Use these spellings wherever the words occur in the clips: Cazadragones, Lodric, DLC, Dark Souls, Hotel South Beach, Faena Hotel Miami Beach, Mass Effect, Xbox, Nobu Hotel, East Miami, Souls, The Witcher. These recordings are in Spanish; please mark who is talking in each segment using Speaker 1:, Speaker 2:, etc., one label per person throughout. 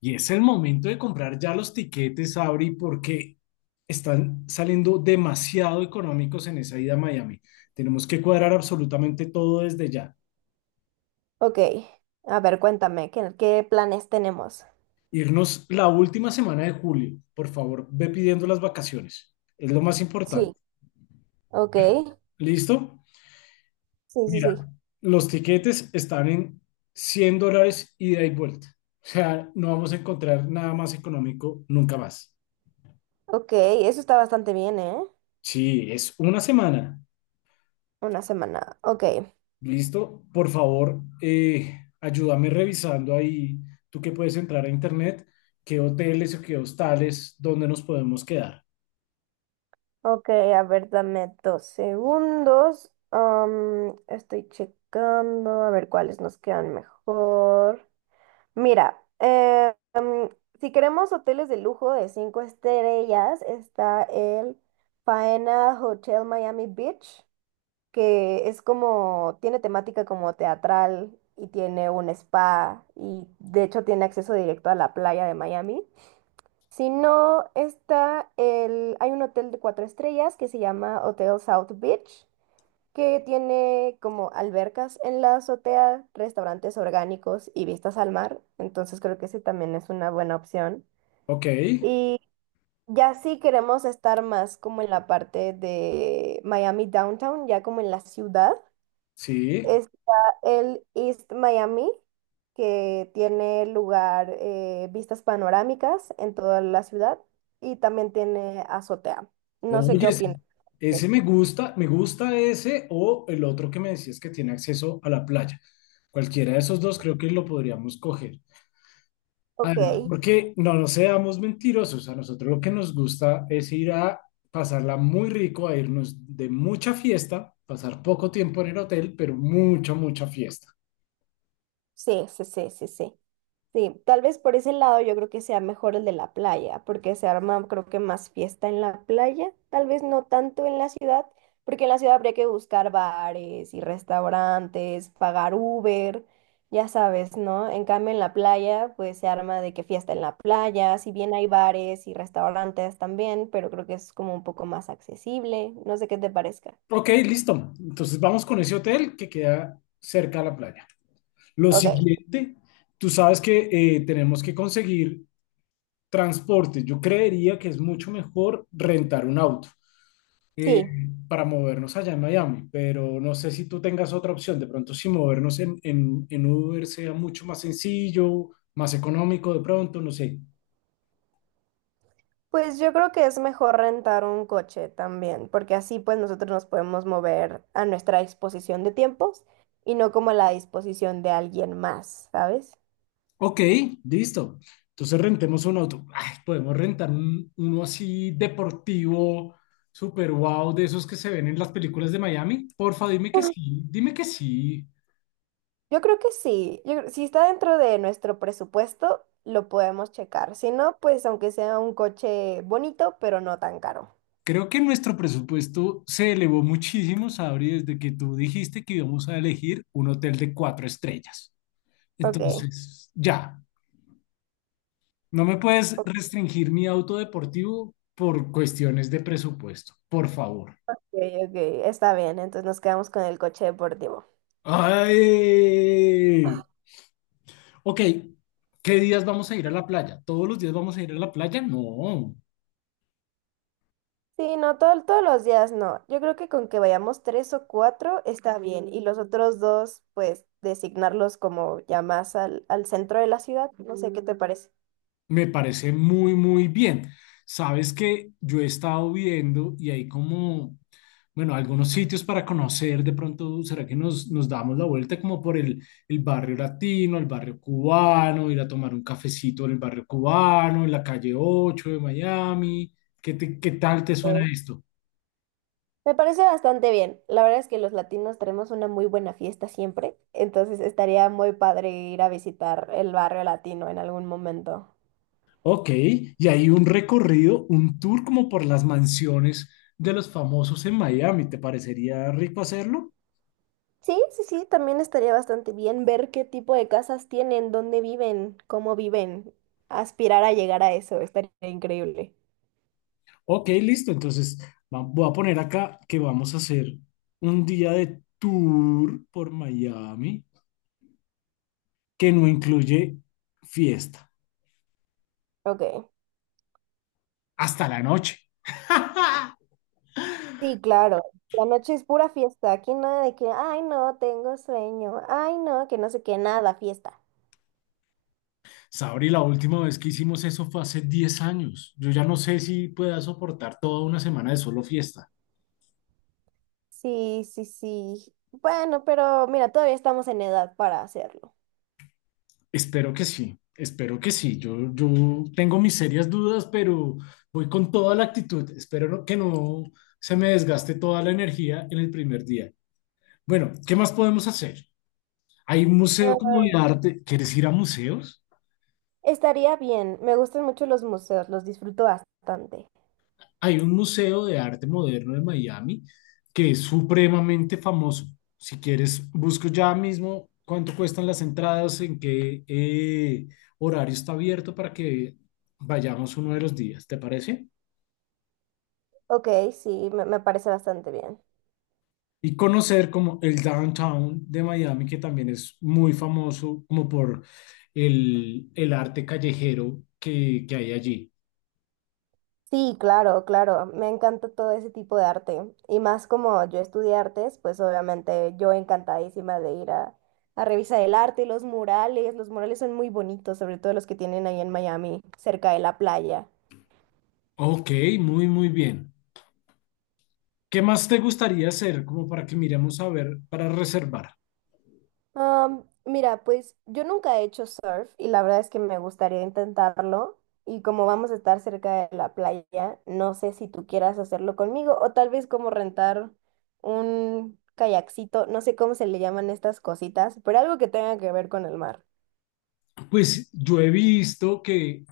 Speaker 1: Y es el momento de comprar ya los tiquetes, Abri, porque están saliendo demasiado económicos en esa ida a Miami. Tenemos que cuadrar absolutamente todo desde ya.
Speaker 2: Ok, a ver, cuéntame, ¿qué planes tenemos?
Speaker 1: Irnos la última semana de julio. Por favor, ve pidiendo las vacaciones. Es lo más importante.
Speaker 2: Sí, ok,
Speaker 1: ¿Listo?
Speaker 2: sí, sí,
Speaker 1: Mira,
Speaker 2: sí.
Speaker 1: los tiquetes están en $100 ida y vuelta. O sea, no vamos a encontrar nada más económico nunca más.
Speaker 2: Ok, eso está bastante bien, ¿eh?
Speaker 1: Sí, es una semana.
Speaker 2: Una semana, ok.
Speaker 1: Listo, por favor, ayúdame revisando ahí, tú que puedes entrar a internet, qué hoteles o qué hostales, dónde nos podemos quedar.
Speaker 2: Ok, a ver, dame 2 segundos. Estoy checando, a ver cuáles nos quedan mejor. Mira, si queremos hoteles de lujo de cinco estrellas, está el Faena Hotel Miami Beach, que es como, tiene temática como teatral y tiene un spa y de hecho tiene acceso directo a la playa de Miami. Si no, hay un hotel de cuatro estrellas que se llama Hotel South Beach, que tiene como albercas en la azotea, restaurantes orgánicos y vistas al mar. Entonces creo que ese también es una buena opción.
Speaker 1: Ok,
Speaker 2: Y ya sí queremos estar más como en la parte de Miami Downtown, ya como en la ciudad.
Speaker 1: sí.
Speaker 2: Está el East Miami, que tiene lugar vistas panorámicas en toda la ciudad y también tiene azotea. No sé qué
Speaker 1: Oye, ese,
Speaker 2: opinas.
Speaker 1: ese me gusta ese o el otro que me decías que tiene acceso a la playa. Cualquiera de esos dos creo que lo podríamos coger.
Speaker 2: Ok,
Speaker 1: Además, porque no nos seamos mentirosos, a nosotros lo que nos gusta es ir a pasarla muy rico, a irnos de mucha fiesta, pasar poco tiempo en el hotel, pero mucha, mucha fiesta.
Speaker 2: sí, sí, sí, sí, sí. Sí, tal vez por ese lado yo creo que sea mejor el de la playa, porque se arma creo que más fiesta en la playa, tal vez no tanto en la ciudad, porque en la ciudad habría que buscar bares y restaurantes, pagar Uber, ya sabes, ¿no? En cambio en la playa pues se arma de que fiesta en la playa, si bien hay bares y restaurantes también, pero creo que es como un poco más accesible, no sé qué te parezca.
Speaker 1: Ok, listo. Entonces vamos con ese hotel que queda cerca a la playa. Lo
Speaker 2: Ok,
Speaker 1: siguiente, tú sabes que tenemos que conseguir transporte. Yo creería que es mucho mejor rentar un auto. eh,
Speaker 2: sí.
Speaker 1: para movernos allá en Miami, pero no sé si tú tengas otra opción. De pronto, si movernos en, en Uber sea mucho más sencillo, más económico, de pronto, no sé.
Speaker 2: Pues yo creo que es mejor rentar un coche también, porque así pues nosotros nos podemos mover a nuestra disposición de tiempos y no como a la disposición de alguien más, ¿sabes?
Speaker 1: Ok, listo. Entonces rentemos un auto. Ay, podemos rentar uno así deportivo, super wow, de esos que se ven en las películas de Miami. Porfa, dime que sí, dime que sí.
Speaker 2: Yo creo que sí. Si está dentro de nuestro presupuesto, lo podemos checar. Si no, pues aunque sea un coche bonito, pero no tan caro.
Speaker 1: Creo que nuestro presupuesto se elevó muchísimo, Sabri, desde que tú dijiste que íbamos a elegir un hotel de cuatro estrellas.
Speaker 2: Ok,
Speaker 1: Entonces, ya, no me puedes
Speaker 2: ok,
Speaker 1: restringir mi auto deportivo por cuestiones de presupuesto, por favor.
Speaker 2: ok, está bien. Entonces nos quedamos con el coche deportivo.
Speaker 1: ¡Ay! Ok, ¿qué días vamos a ir a la playa? ¿Todos los días vamos a ir a la playa? No,
Speaker 2: Sí, no, todos los días no. Yo creo que con que vayamos tres o cuatro está bien. Y los otros dos, pues, designarlos como ya más al centro de la ciudad. No sé qué te parece.
Speaker 1: me parece muy, muy bien. Sabes que yo he estado viendo y hay como bueno, algunos sitios para conocer, de pronto, ¿será que nos damos la vuelta como por el barrio latino, el barrio cubano, ir a tomar un cafecito en el barrio cubano, en la calle 8 de Miami? ¿Qué, qué tal te
Speaker 2: Eh,
Speaker 1: suena esto?
Speaker 2: Me parece bastante bien. La verdad es que los latinos tenemos una muy buena fiesta siempre. Entonces estaría muy padre ir a visitar el barrio latino en algún momento.
Speaker 1: Ok, y hay un recorrido, un tour como por las mansiones de los famosos en Miami. ¿Te parecería rico hacerlo?
Speaker 2: Sí, sí, sí, también estaría bastante bien ver qué tipo de casas tienen, dónde viven, cómo viven. Aspirar a llegar a eso, estaría increíble.
Speaker 1: Ok, listo. Entonces, voy a poner acá que vamos a hacer un día de tour por Miami. Que no incluye fiesta
Speaker 2: Ok.
Speaker 1: hasta la noche.
Speaker 2: Sí, claro. La noche es pura fiesta. Aquí nada de que, ay, no, tengo sueño. Ay, no, que no sé qué, nada, fiesta.
Speaker 1: Sabri, la última vez que hicimos eso fue hace 10 años. Yo ya no sé si pueda soportar toda una semana de solo fiesta.
Speaker 2: Sí, sí, sí. Bueno, pero mira, todavía estamos en edad para hacerlo.
Speaker 1: Espero que sí, espero que sí. Yo tengo mis serias dudas, pero voy con toda la actitud. Espero que no se me desgaste toda la energía en el primer día. Bueno, ¿qué más podemos hacer? Hay un
Speaker 2: Ah,
Speaker 1: museo como de arte. ¿Quieres ir a museos?
Speaker 2: estaría bien. Me gustan mucho los museos, los disfruto bastante.
Speaker 1: Hay un museo de arte moderno de Miami que es supremamente famoso. Si quieres, busco ya mismo cuánto cuestan las entradas, en qué horario está abierto para que vayamos uno de los días, ¿te parece?
Speaker 2: Ok, sí, me parece bastante bien.
Speaker 1: Y conocer como el downtown de Miami, que también es muy famoso como por el arte callejero que hay allí.
Speaker 2: Sí, claro, claro. Me encanta todo ese tipo de arte. Y más como yo estudié artes, pues obviamente yo encantadísima de ir a revisar el arte y los murales. Los murales son muy bonitos, sobre todo los que tienen ahí en Miami, cerca de la playa.
Speaker 1: Ok, muy, muy bien. ¿Qué más te gustaría hacer como para que miremos a ver, para reservar?
Speaker 2: Mira, pues yo nunca he hecho surf y la verdad es que me gustaría intentarlo. Y como vamos a estar cerca de la playa, no sé si tú quieras hacerlo conmigo o tal vez como rentar un kayakcito, no sé cómo se le llaman estas cositas, pero algo que tenga que ver con el mar.
Speaker 1: Pues yo he visto que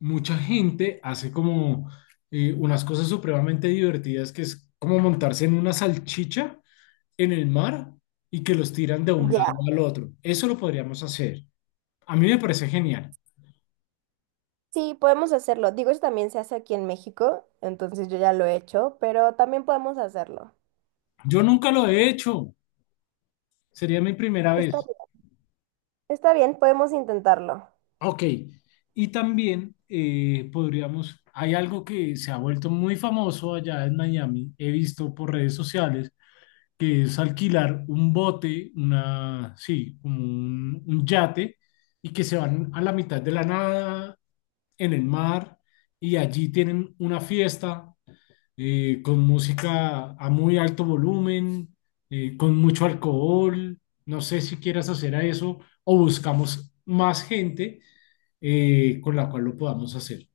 Speaker 1: mucha gente hace como unas cosas supremamente divertidas, que es como montarse en una salchicha en el mar y que los tiran de un lado
Speaker 2: Ya,
Speaker 1: al otro. Eso lo podríamos hacer. A mí me parece genial.
Speaker 2: sí, podemos hacerlo. Digo, eso también se hace aquí en México, entonces yo ya lo he hecho, pero también podemos hacerlo.
Speaker 1: Yo nunca lo he hecho. Sería mi primera
Speaker 2: Está
Speaker 1: vez.
Speaker 2: bien, está bien, podemos intentarlo.
Speaker 1: Ok. Y también podríamos, hay algo que se ha vuelto muy famoso allá en Miami. He visto por redes sociales que es alquilar un bote, una, sí, como un, yate, y que se van a la mitad de la nada, en el mar, y allí tienen una fiesta con música a muy alto volumen, con mucho alcohol. No sé si quieras hacer a eso o buscamos más gente con la cual lo podamos hacer.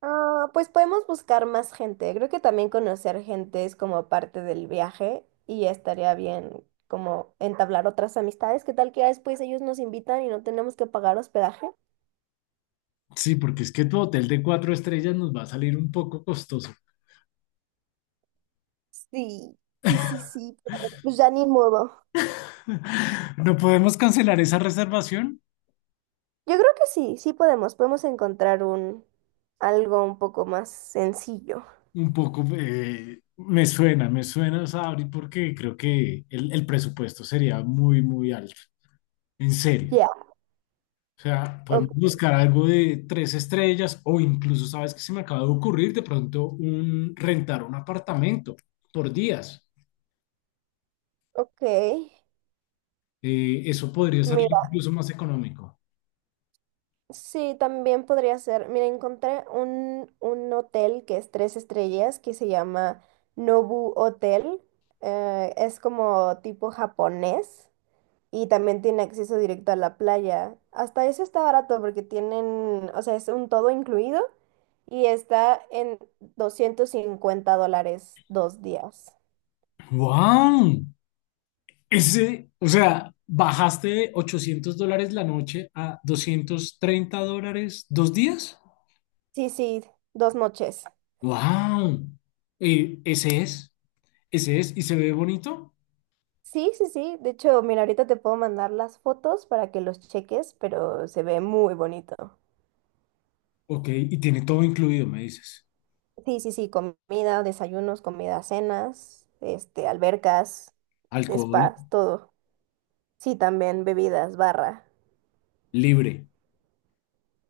Speaker 2: Ah, pues podemos buscar más gente. Creo que también conocer gente es como parte del viaje y estaría bien como entablar otras amistades. ¿Qué tal que ya después ellos nos invitan y no tenemos que pagar hospedaje?
Speaker 1: Sí, porque es que tu hotel de cuatro estrellas nos va a salir un poco costoso.
Speaker 2: Sí, sí, sí, sí. Pues ya ni modo.
Speaker 1: ¿No podemos cancelar esa reservación?
Speaker 2: Yo creo que sí, sí podemos. Podemos encontrar un algo un poco más sencillo.
Speaker 1: Un poco me suena, Sabri, porque creo que el presupuesto sería muy, muy alto, en serio.
Speaker 2: Ya,
Speaker 1: O sea,
Speaker 2: o-
Speaker 1: podemos buscar algo de tres estrellas o incluso, ¿sabes qué se me acaba de ocurrir? De pronto, rentar un apartamento por días.
Speaker 2: ok.
Speaker 1: Eso podría salir incluso más económico.
Speaker 2: Sí, también podría ser. Mira, encontré un hotel que es tres estrellas que se llama Nobu Hotel. Es como tipo japonés y también tiene acceso directo a la playa. Hasta eso está barato porque tienen, o sea, es un todo incluido y está en $250 2 días.
Speaker 1: ¡Wow! Ese, o sea, bajaste de $800 la noche a $230 dos días.
Speaker 2: Sí, sí, 2 noches.
Speaker 1: Wow. Ese es, ese es, y se ve bonito.
Speaker 2: Sí, sí, sí. De hecho, mira, ahorita te puedo mandar las fotos para que los cheques, pero se ve muy bonito.
Speaker 1: Ok, y tiene todo incluido, me dices.
Speaker 2: Sí, sí, sí, comida, desayunos, comida, cenas, este, albercas,
Speaker 1: Alcohol
Speaker 2: spas, todo. Sí, también bebidas, barra.
Speaker 1: libre,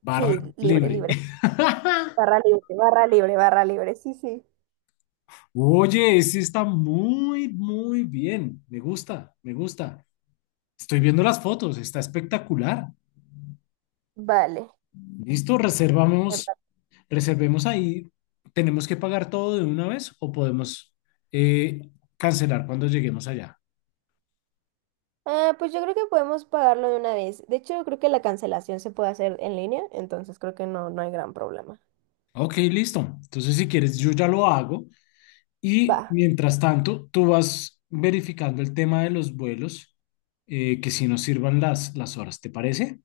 Speaker 1: barra
Speaker 2: Sí, libre,
Speaker 1: libre.
Speaker 2: libre. Barra libre, barra libre, barra libre. Sí, sí.
Speaker 1: Oye, ese está muy, muy bien. Me gusta, me gusta. Estoy viendo las fotos, está espectacular.
Speaker 2: Vale.
Speaker 1: Listo, reservamos, reservemos ahí. ¿Tenemos que pagar todo de una vez o podemos eh, cancelar cuando lleguemos allá?
Speaker 2: Ah, pues yo creo que podemos pagarlo de una vez. De hecho, creo que la cancelación se puede hacer en línea, entonces creo que no, no hay gran problema.
Speaker 1: Ok, listo. Entonces, si quieres, yo ya lo hago. Y
Speaker 2: Va.
Speaker 1: mientras tanto, tú vas verificando el tema de los vuelos, que si nos sirvan las horas, ¿te parece?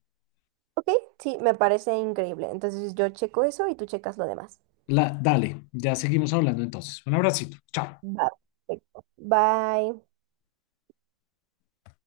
Speaker 2: Ok, sí, me parece increíble. Entonces yo checo eso y tú checas lo demás.
Speaker 1: Dale, ya seguimos hablando entonces. Un abracito, chao.
Speaker 2: Va. Perfecto. Bye.